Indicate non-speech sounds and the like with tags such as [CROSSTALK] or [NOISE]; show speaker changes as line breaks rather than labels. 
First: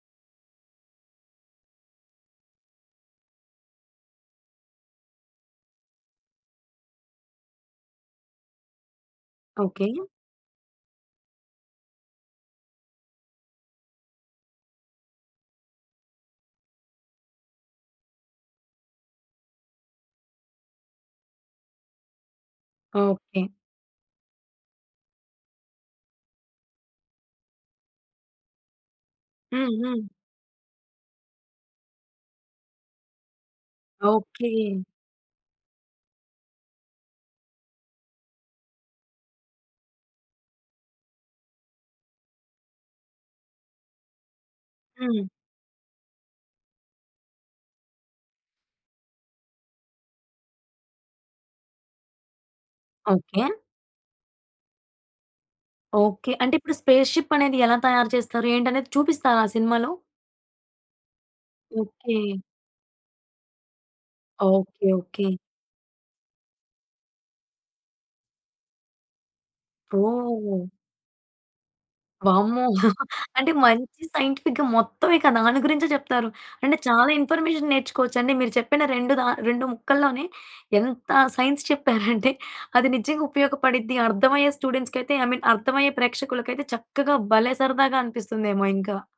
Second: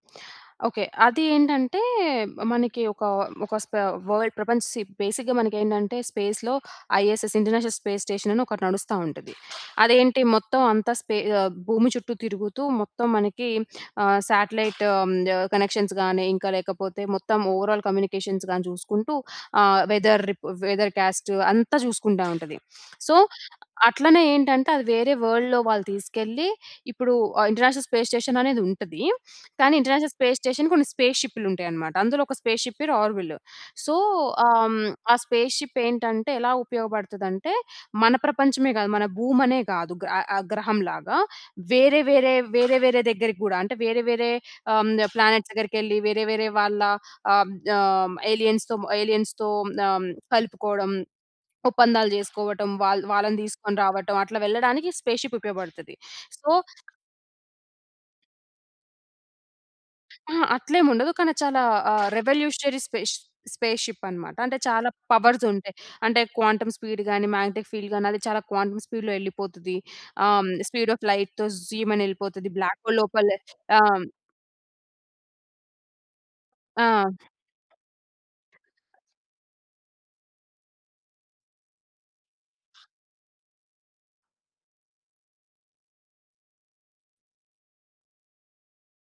Okay. అది ఏంటంటే మనకి ఒక, ఒక స్ప వర్ల్డ్ ప్రపంచం షిప్ బేసిక్‌గా మనకేంటంటే స్పేస్‌లో ఐఎస్ఎస్ ఇంటర్నేషనల్ స్పేస్ స్టేషన్ అని ఒకటి నడుస్తా ఉంటది.
ఓకే.
అదేంటి మొత్తం అంతా స్పే ఆహ్, భూమి చుట్టూ తిరుగుతూ మొత్తం మనకి ఆహ్, సాటిలైట్ ఆహ్, హ్మ్, కనెక్షన్స్ గాని ఇంకా లేకపోతే మొత్తం ఓవరాల్ కమ్యూనికేషన్స్ గాని చూసుకుంటూ ఆహ్, వెదర్ రిపో వెదర్ కాస్ట్ అంతా చూసుకుంటా [SNIFFS] ఉంటది. So,
okay.
అట్లనే ఏంటంటే అది వేరే వర్ల్డ్‌లో వాళ్ళు తీసుకెళ్ళి ఇప్పుడు ఆహ్, ఇంటర్నేషనల్ స్పేస్ స్టేషన్ అనేది ఉంటది. [SNIFFS]
హ్మ్.
కానీ
హ్మ్.
ఇంటర్నేషనల్ స్పేస్ స్టేషన్ కొన్ని స్పేస్ షిప్‌లు ఉంటాయనమాట. అందులో ఒక స్పేస్‌షిప్ పేరు ఆర్విల్. So,
okay.
ఆం ఆ స్పేస్‌షిప్ ఏంటంటే ఎలా ఉపయోగపడతదంటే, మన ప్రపంచమే గాదు మన భూమి అనే గాదు గ ఆహ్, ఆ గ్రహం లాగా వేరే, వేరే, వేరే వేరే దగ్గరకి గూడా అంటే వేరే, వేరే ఆహ్, హ్మ్,
హ్మ్.
ప్లానెట్స్ దగ్గరికి వెళ్లి వేరే, వేరే వాళ్ళ ఆహ్, ఆం ఏలియన్స్‌తో ఏలియన్స్‌తో ఆహ్, హ్మ్, కలుపుకోవడం. ఒప్పందాలు చేసుకోవటం, వాళ్ళ వాళ్ళని
ఓకే.
తీసుకొని రావటం అట్లా వెళ్ళడానికి స్పేస్‌షిప్ ఉపయోగపడతది.
ఓకే.
సో
అంటే ఇప్పుడు స్పేస్‌షిప్ అనేది ఎలా తయారు చేస్తారు ఏంటి అనేది చూపిస్తారా ఆ సినిమాలో?
ఆ! అట్లేముండదు. కానీ చాలా ఆహ్,
ఓకే.
రెవల్యూషనరీ స్పేస్ స్పేస్‌షిప్ అన్నమాట. అంటే
ఓకే.
చాలా
ఓకే.
పవర్స్ ఉంటాయి. అంటే క్వాంటం స్పీడ్ గాని, మాగ్నెటిక్ ఫీల్డ్ గాని అది చాలా క్వాంటం స్పీడ్‌లో యెళ్ళిపోతది. ఆహ్, హ్మ్
ఓహ్!
Speed of లైట్‌తో జూయ్‌మని ఎళ్ళిపోతది.
వామ్మో!
బ్లాక్ హోల్
[CHUCKLES]
లోపల
అంటే
ఆం
మంచి సైంటిఫిక్‌గా మొత్తం ఇక దాని గురించే చెప్తారు. అంటే చాలా
ఆ!
ఇన్‌ఫర్మేషన్ నేర్చుకోవచ్చు అండి. మీరు చెప్పిన రెండు రా రెండు ముక్కల్లోనే ఎంత సైన్స్ చెప్పారంటే, [GIGGLES] అది నిజంగా ఉపయోగపడిద్ధి, అర్థమయ్యే స్టూడెంట్స్‌కి అయితే ఐ మీన్ అర్థమయ్యే ప్రేక్షకులకయితే చక్కగా భలే సరదాగా అనిపిస్తుందేమో ఇంకా.